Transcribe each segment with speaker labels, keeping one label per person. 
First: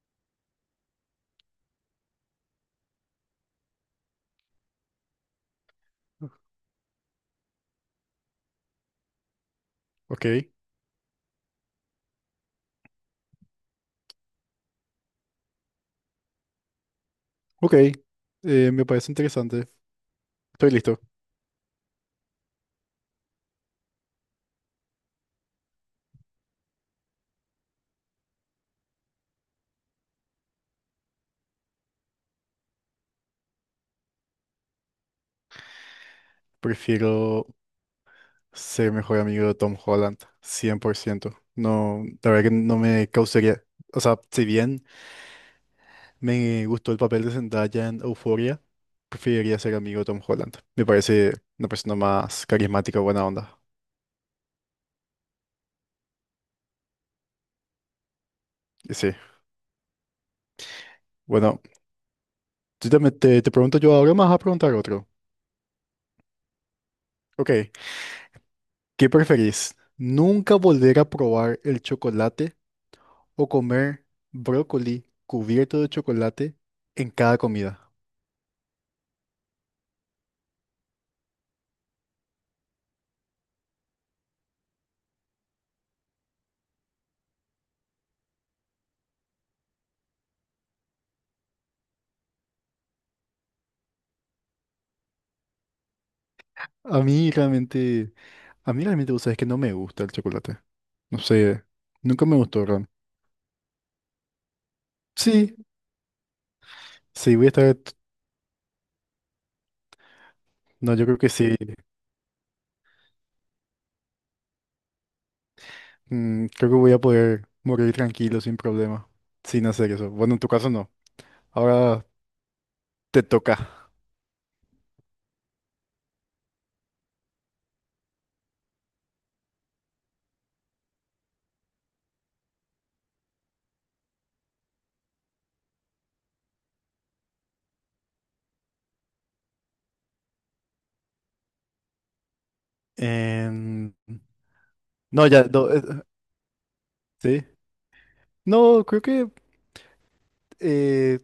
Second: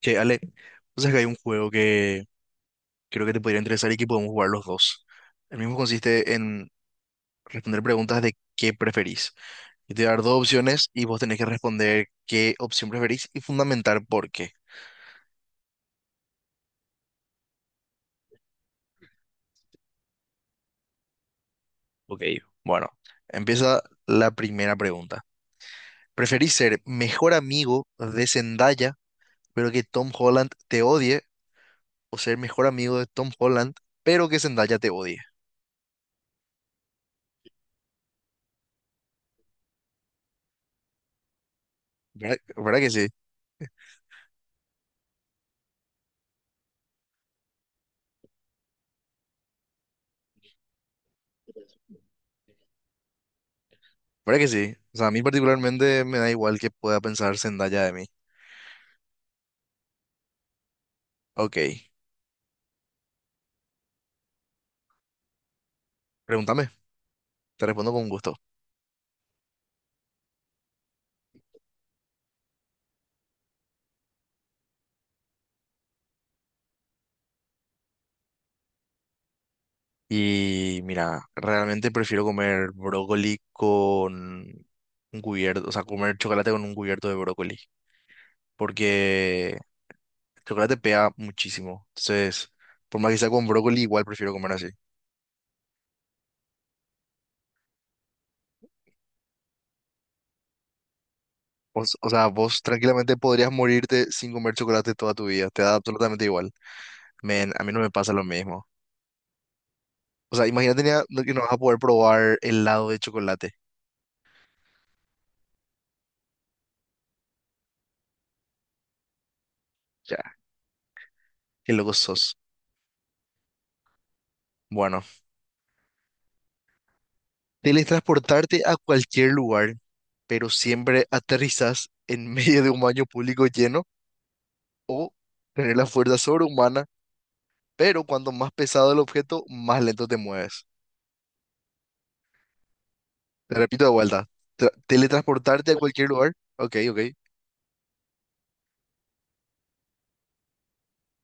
Speaker 1: Che, Ale, o que hay un juego que creo que te podría interesar y que podemos jugar los dos. El mismo consiste en responder preguntas de qué preferís. Yo te voy a dar
Speaker 2: Ok,
Speaker 1: dos opciones y vos tenés que responder qué opción preferís y fundamentar por qué.
Speaker 2: ok. Me parece interesante. Estoy listo.
Speaker 1: Ok, bueno, empieza la primera pregunta. ¿Preferís ser mejor amigo de Zendaya, pero que Tom Holland te odie, o ser mejor amigo de Tom Holland, pero que Zendaya te odie?
Speaker 2: Prefiero ser mejor amigo de Tom Holland, 100%. No, la
Speaker 1: ¿Verdad,
Speaker 2: verdad que no
Speaker 1: verdad que sí?
Speaker 2: me causaría... O sea, si bien me gustó el papel de Zendaya en Euphoria, preferiría ser amigo de Tom Holland. Me parece una persona más carismática, buena onda.
Speaker 1: ¿Verdad que sí? O sea, a mí particularmente me da igual que pueda pensar Zendaya de mí.
Speaker 2: Y sí.
Speaker 1: Ok,
Speaker 2: Bueno, yo también te pregunto yo ahora, me vas a preguntar otro.
Speaker 1: pregúntame,
Speaker 2: Ok,
Speaker 1: te respondo con gusto.
Speaker 2: ¿qué preferís? ¿Nunca volver a probar el chocolate o comer brócoli cubierto de chocolate en cada comida?
Speaker 1: Y mira, realmente prefiero comer brócoli con un cubierto, o sea, comer chocolate con un cubierto de brócoli, porque el chocolate pega muchísimo. Entonces, por más que sea con brócoli, igual prefiero comer así.
Speaker 2: A mí realmente, a mí realmente, vos sabés que no me gusta el chocolate. No sé,
Speaker 1: O sea,
Speaker 2: nunca me
Speaker 1: vos
Speaker 2: gustó, realmente.
Speaker 1: tranquilamente podrías morirte sin comer chocolate toda tu vida,
Speaker 2: Sí,
Speaker 1: te da absolutamente igual.
Speaker 2: sí, voy a
Speaker 1: Men, a mí
Speaker 2: estar,
Speaker 1: no me pasa lo mismo. O sea, imagínate
Speaker 2: no, yo creo que
Speaker 1: que no vas
Speaker 2: sí.
Speaker 1: a poder probar helado de chocolate.
Speaker 2: Mm, creo que voy a poder morir tranquilo sin problema, sin hacer eso. Bueno,
Speaker 1: Ya,
Speaker 2: en tu caso no.
Speaker 1: qué loco
Speaker 2: Ahora
Speaker 1: sos.
Speaker 2: te toca.
Speaker 1: Bueno, teletransportarte a cualquier lugar, pero siempre aterrizas en medio de un baño público lleno o tener la fuerza sobrehumana, pero cuanto más pesado el objeto, más lento te mueves. Te repito de
Speaker 2: Em,
Speaker 1: vuelta,
Speaker 2: no, ya, no,
Speaker 1: teletransportarte a cualquier lugar, ok, ok,
Speaker 2: sí. No, creo que eh,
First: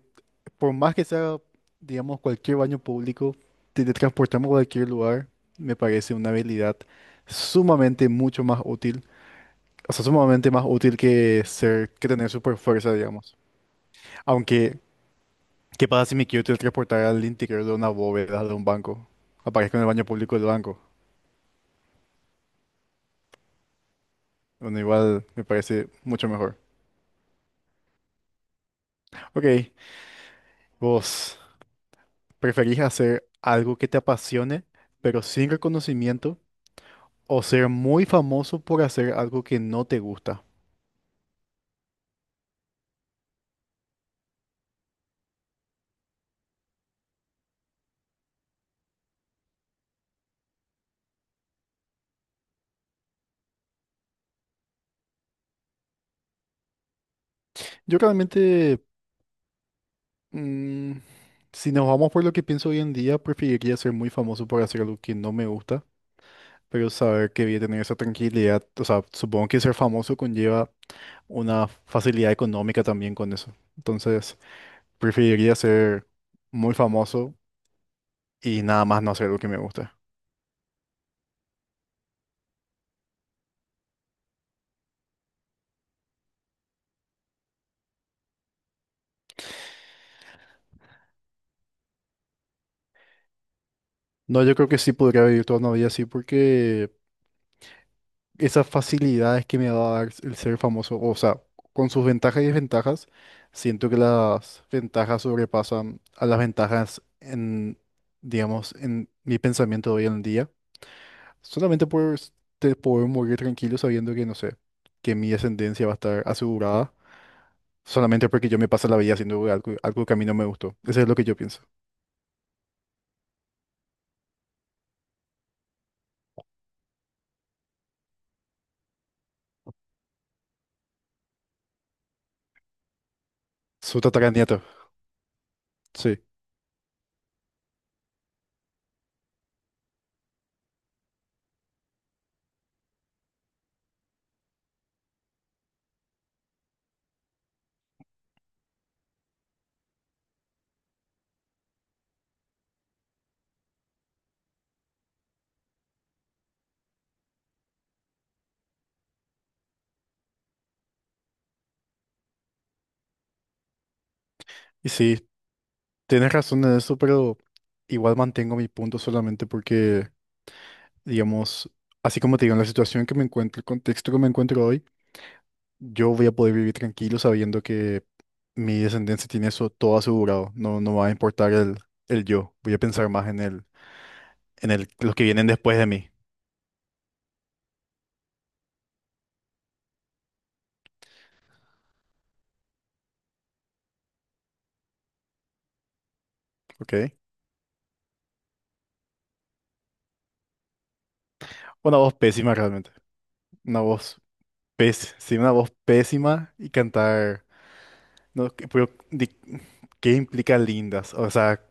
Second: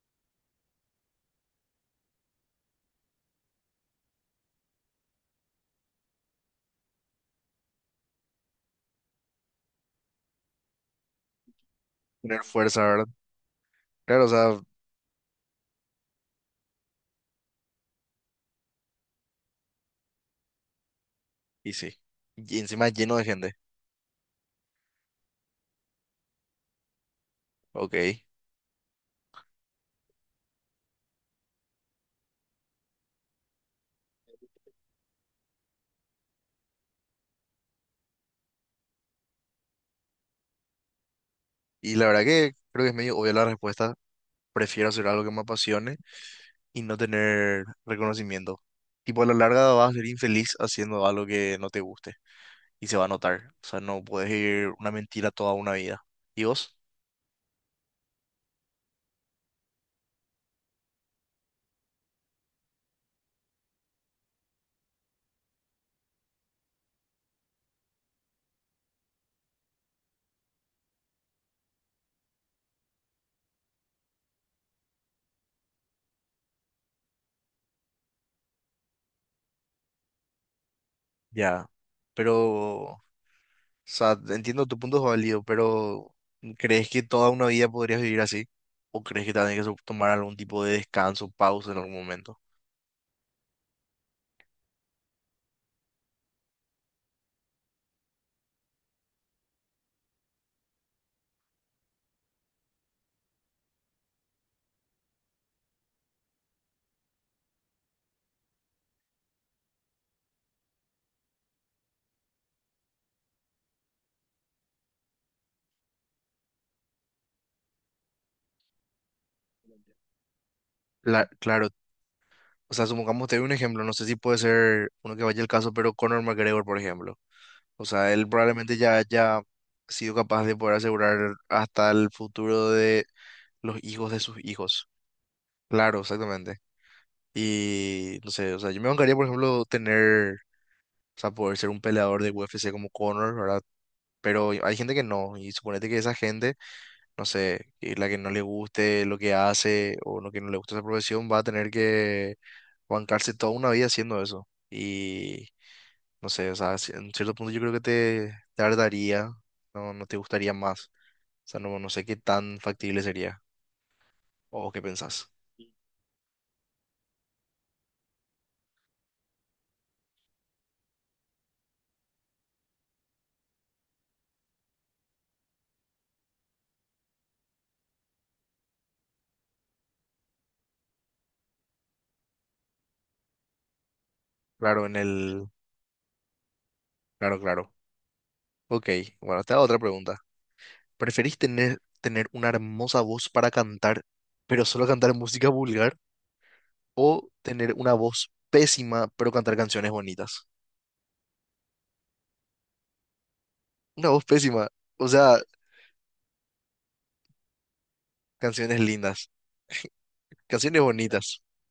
Speaker 2: por más que sea, digamos, cualquier baño público, teletransportarme a cualquier lugar, me parece una habilidad sumamente mucho más útil. O sea, sumamente más útil que ser, que tener
Speaker 1: tener
Speaker 2: super
Speaker 1: fuerza,
Speaker 2: fuerza,
Speaker 1: ¿verdad?
Speaker 2: digamos.
Speaker 1: Claro, o sea,
Speaker 2: Aunque, ¿qué pasa si me quiero teletransportar al interior de una bóveda de un banco? Aparezco en el baño público del banco.
Speaker 1: y sí. Y encima lleno de gente,
Speaker 2: Bueno, igual me parece mucho mejor.
Speaker 1: ok.
Speaker 2: Ok, ¿vos preferís hacer algo que te apasione, pero sin reconocimiento, o ser muy famoso por hacer algo que no te gusta?
Speaker 1: Y la verdad que creo que es medio obvia la respuesta. Prefiero hacer algo que me apasione y no tener reconocimiento. Tipo, a la larga vas a ser infeliz haciendo algo que no te guste y se va a notar. O sea, no puedes ir una mentira toda una vida. ¿Y vos?
Speaker 2: Yo realmente, mm, si nos vamos por lo que pienso hoy en día, preferiría ser muy famoso por hacer algo que no me gusta, pero saber que voy a tener esa tranquilidad, o sea, supongo que ser famoso conlleva una facilidad económica también con eso. Entonces, preferiría ser muy famoso y nada más no hacer lo que me gusta.
Speaker 1: Ya. Pero, o sea, entiendo tu punto es válido, pero ¿crees que toda una vida podrías vivir así? ¿O crees que también que tomar algún tipo de descanso, pausa en algún momento?
Speaker 2: No, yo creo que sí podría vivir toda una vida así porque esas facilidades que me va a dar el ser famoso, o sea, con sus ventajas y desventajas, siento que las ventajas sobrepasan a las ventajas en, digamos, en mi pensamiento de hoy en día. Solamente por te poder morir tranquilo sabiendo que, no sé, que mi descendencia va a estar asegurada, solamente porque yo me paso la vida haciendo algo, algo que a mí no me gustó. Eso es lo que yo pienso.
Speaker 1: Claro, o sea, supongamos te doy un ejemplo, no sé si puede ser uno que vaya el caso, pero Conor McGregor, por ejemplo. O sea, él probablemente ya haya sido capaz de poder asegurar hasta el futuro de los
Speaker 2: Su
Speaker 1: hijos de sus
Speaker 2: tataranieto,
Speaker 1: hijos. Claro,
Speaker 2: sí.
Speaker 1: exactamente. Y no sé, o sea, yo me bancaría, por ejemplo, tener, o sea, poder ser un peleador de UFC como Conor, ¿verdad? Pero hay gente que no, y suponete que esa gente, no sé, que la que no le guste lo que hace o lo que no le gusta esa profesión, va a tener que bancarse toda una vida haciendo eso. Y no sé, o sea, en cierto punto yo creo que te tardaría, no, no te gustaría más. O sea, no, no sé qué tan factible sería. ¿O qué
Speaker 2: Y
Speaker 1: pensás?
Speaker 2: sí, tienes razón en eso, pero igual mantengo mi punto solamente porque digamos, así como te digo, en la situación que me encuentro, el contexto que me encuentro hoy, yo voy a poder vivir tranquilo sabiendo que mi descendencia tiene eso todo asegurado. No, no va a importar el yo. Voy a pensar más en
Speaker 1: Claro,
Speaker 2: el,
Speaker 1: en
Speaker 2: los que vienen
Speaker 1: el...
Speaker 2: después de mí,
Speaker 1: Claro, claro. Ok, bueno, te hago otra pregunta. ¿Preferís tener una hermosa voz para cantar, pero solo cantar música vulgar?
Speaker 2: ¿ok?
Speaker 1: ¿O tener una voz pésima, pero cantar canciones bonitas?
Speaker 2: Una voz pésima realmente. Una
Speaker 1: Una
Speaker 2: voz
Speaker 1: voz pésima, o
Speaker 2: pésima, sí,
Speaker 1: sea,
Speaker 2: una voz pésima y cantar, no,
Speaker 1: canciones
Speaker 2: pero,
Speaker 1: lindas,
Speaker 2: ¿qué implica
Speaker 1: canciones
Speaker 2: lindas? O
Speaker 1: bonitas.
Speaker 2: sea,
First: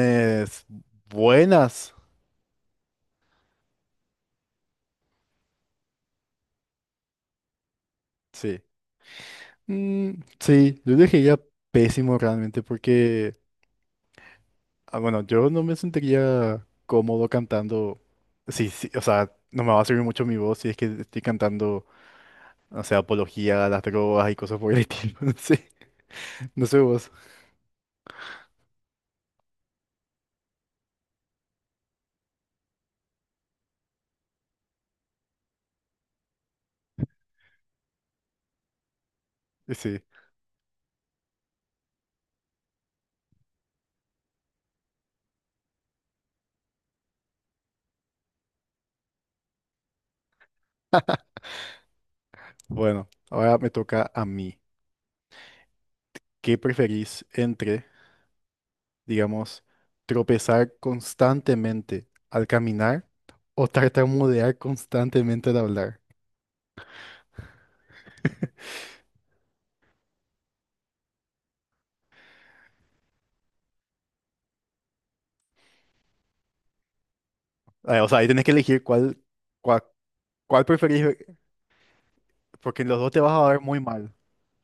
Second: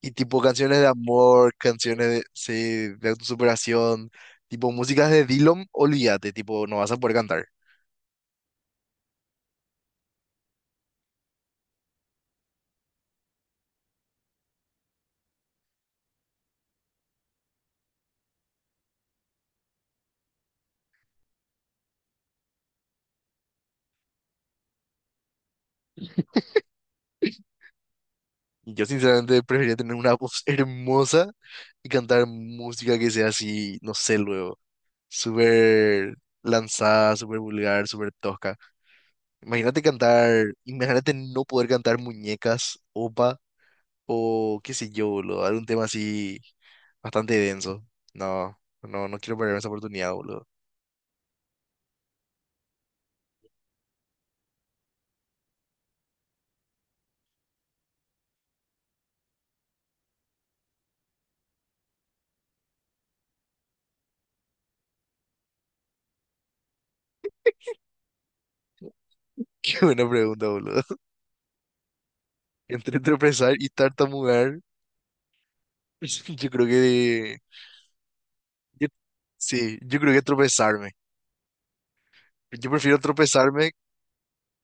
Speaker 1: Y tipo canciones de amor,
Speaker 2: buenas,
Speaker 1: canciones de, sí, de autosuperación, tipo músicas de Dillom, olvídate, tipo, no vas a poder cantar.
Speaker 2: sí. Mm, sí, yo elegiría pésimo realmente porque, ah, bueno, yo no me sentiría cómodo cantando. Sí, sí, o sea, no me va a servir mucho mi voz si es que estoy cantando, o sea, apología a las drogas y cosas por el estilo. No sé, no sé vos.
Speaker 1: Yo sinceramente preferiría tener una voz hermosa y cantar música que sea así, no sé, luego, súper lanzada, súper vulgar, súper tosca.
Speaker 2: Y
Speaker 1: Imagínate
Speaker 2: sí,
Speaker 1: cantar, imagínate no poder cantar muñecas, opa, o qué sé yo, boludo, algún tema así bastante denso. No, no, no quiero perder esa oportunidad, boludo.
Speaker 2: bueno, ahora me toca a mí. ¿Qué preferís entre, digamos, tropezar constantemente al caminar o tartamudear constantemente al hablar?
Speaker 1: Qué buena pregunta, boludo. Entre tropezar y tartamudear, yo creo que
Speaker 2: Ah, o sea, ahí tenés que elegir
Speaker 1: Yo-
Speaker 2: cuál.
Speaker 1: sí, yo creo que
Speaker 2: ¿Cuál
Speaker 1: tropezarme.
Speaker 2: preferís ver?
Speaker 1: Yo
Speaker 2: Porque en
Speaker 1: prefiero
Speaker 2: los dos te vas a ver
Speaker 1: tropezarme.
Speaker 2: muy mal.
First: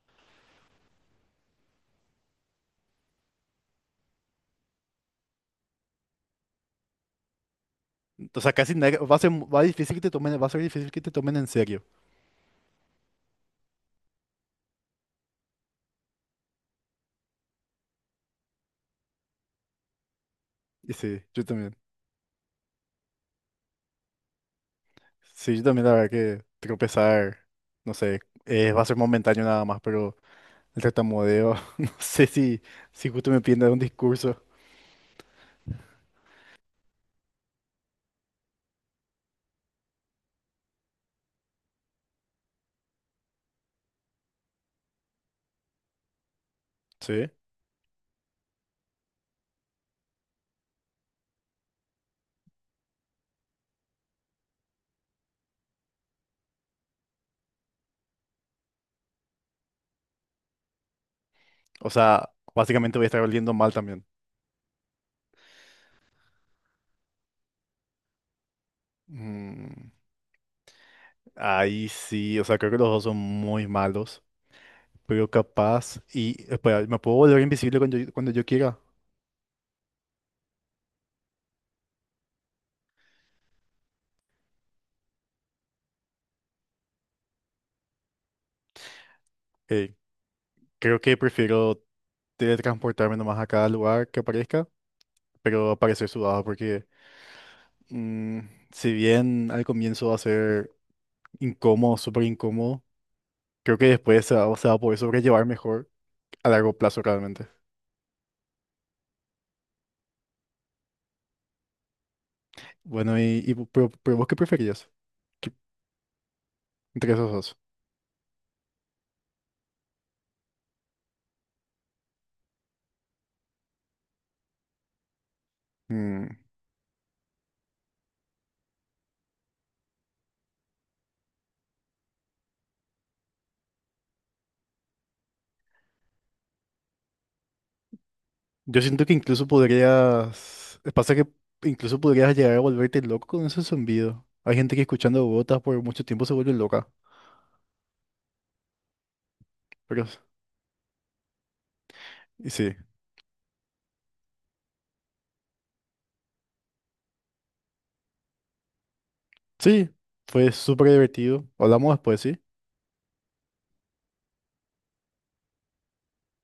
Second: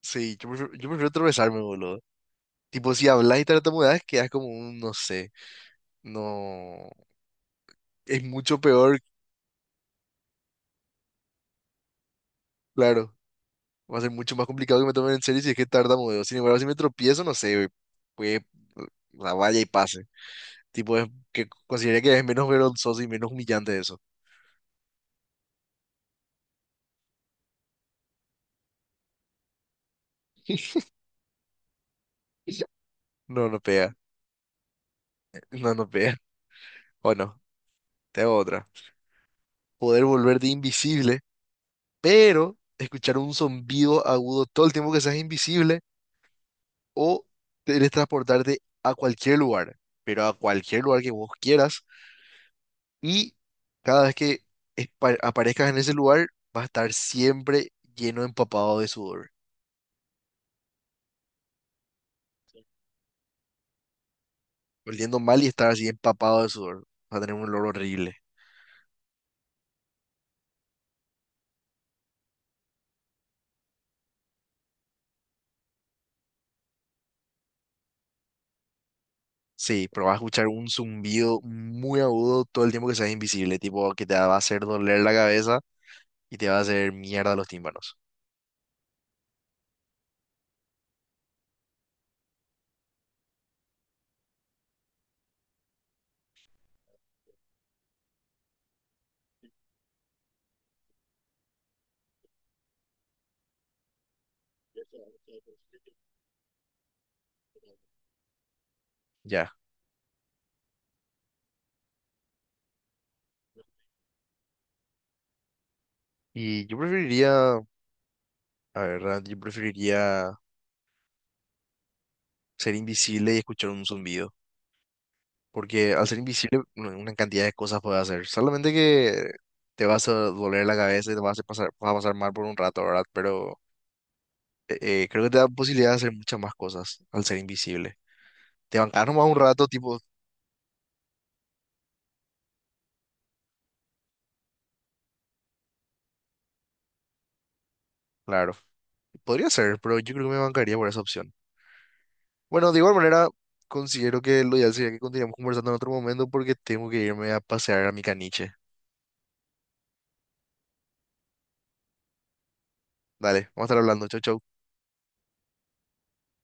Speaker 1: Sí, yo prefiero tropezarme, boludo. Tipo, si hablas y tartamudeas, quedas como un, no sé. No. Es
Speaker 2: O sea,
Speaker 1: mucho
Speaker 2: casi
Speaker 1: peor,
Speaker 2: nadie- va a ser, va a difícil que te tomen, va a ser difícil que te tomen en serio.
Speaker 1: claro. Va a ser mucho más complicado que me tomen en serio si es que tartamudeo. Sin embargo, si me tropiezo, no sé, pues la valla y pase.
Speaker 2: Y
Speaker 1: Tipo, es
Speaker 2: sí, yo
Speaker 1: que
Speaker 2: también.
Speaker 1: consideraría que es menos vergonzoso y menos humillante eso.
Speaker 2: Sí, yo también la verdad que tropezar, no sé, va a ser momentáneo nada más, pero el tartamudeo, no sé si, si justo me
Speaker 1: No,
Speaker 2: piden
Speaker 1: no
Speaker 2: dar un
Speaker 1: pega.
Speaker 2: discurso.
Speaker 1: No, no pega. Bueno, te hago otra. Poder volverte invisible pero escuchar un zumbido agudo todo el tiempo que seas invisible o
Speaker 2: Sí.
Speaker 1: teletransportarte a cualquier lugar, pero a cualquier lugar que vos quieras y cada vez que aparezcas en ese lugar vas a estar siempre lleno, empapado de sudor,
Speaker 2: O sea, básicamente voy a estar oliendo mal también.
Speaker 1: oliendo mal y estar así empapado de sudor, vas a tener un olor horrible.
Speaker 2: Mm, ahí sí, o sea, creo que los dos son muy malos, pero capaz. Y espera, ¿me puedo volver invisible cuando yo quiera?
Speaker 1: Sí, pero vas a escuchar un zumbido muy agudo todo el tiempo que seas invisible, tipo que te va a hacer doler la cabeza y te va a hacer mierda los tímpanos.
Speaker 2: Eh, Creo que prefiero teletransportarme nomás a cada lugar que aparezca, pero aparecer sudado porque mm, si bien al comienzo va a ser incómodo, súper incómodo, creo que después se va a poder sobrellevar mejor a largo plazo realmente.
Speaker 1: Ya.
Speaker 2: Bueno, y, pero vos qué preferías. ¿Qué-
Speaker 1: Y yo
Speaker 2: ¿Entre esos dos?
Speaker 1: preferiría la verdad yo preferiría ser invisible y escuchar un zumbido. Porque al ser
Speaker 2: Mm,
Speaker 1: invisible, una cantidad de cosas puedes hacer. Solamente que te vas a doler la cabeza y te vas a hacer pasar, vas a pasar mal por un rato, ¿verdad? Pero eh, creo que te da posibilidad de hacer muchas más cosas al ser invisible. Te
Speaker 2: yo
Speaker 1: bancas
Speaker 2: siento que
Speaker 1: nomás un
Speaker 2: incluso
Speaker 1: rato, tipo,
Speaker 2: podrías, pasa que incluso podrías llegar a volverte loco con ese zumbido. Hay gente que escuchando gotas por mucho tiempo se vuelve loca,
Speaker 1: claro. Podría ser, pero
Speaker 2: pero
Speaker 1: yo creo que me bancaría por esa opción.
Speaker 2: y
Speaker 1: Bueno,
Speaker 2: sí,
Speaker 1: de igual manera, considero que lo ideal sería que continuemos conversando en otro momento porque tengo que irme a pasear a mi caniche.
Speaker 2: sí, fue súper divertido. Hablamos después, ¿sí?
Speaker 1: Dale, vamos a estar hablando. Chau, chau.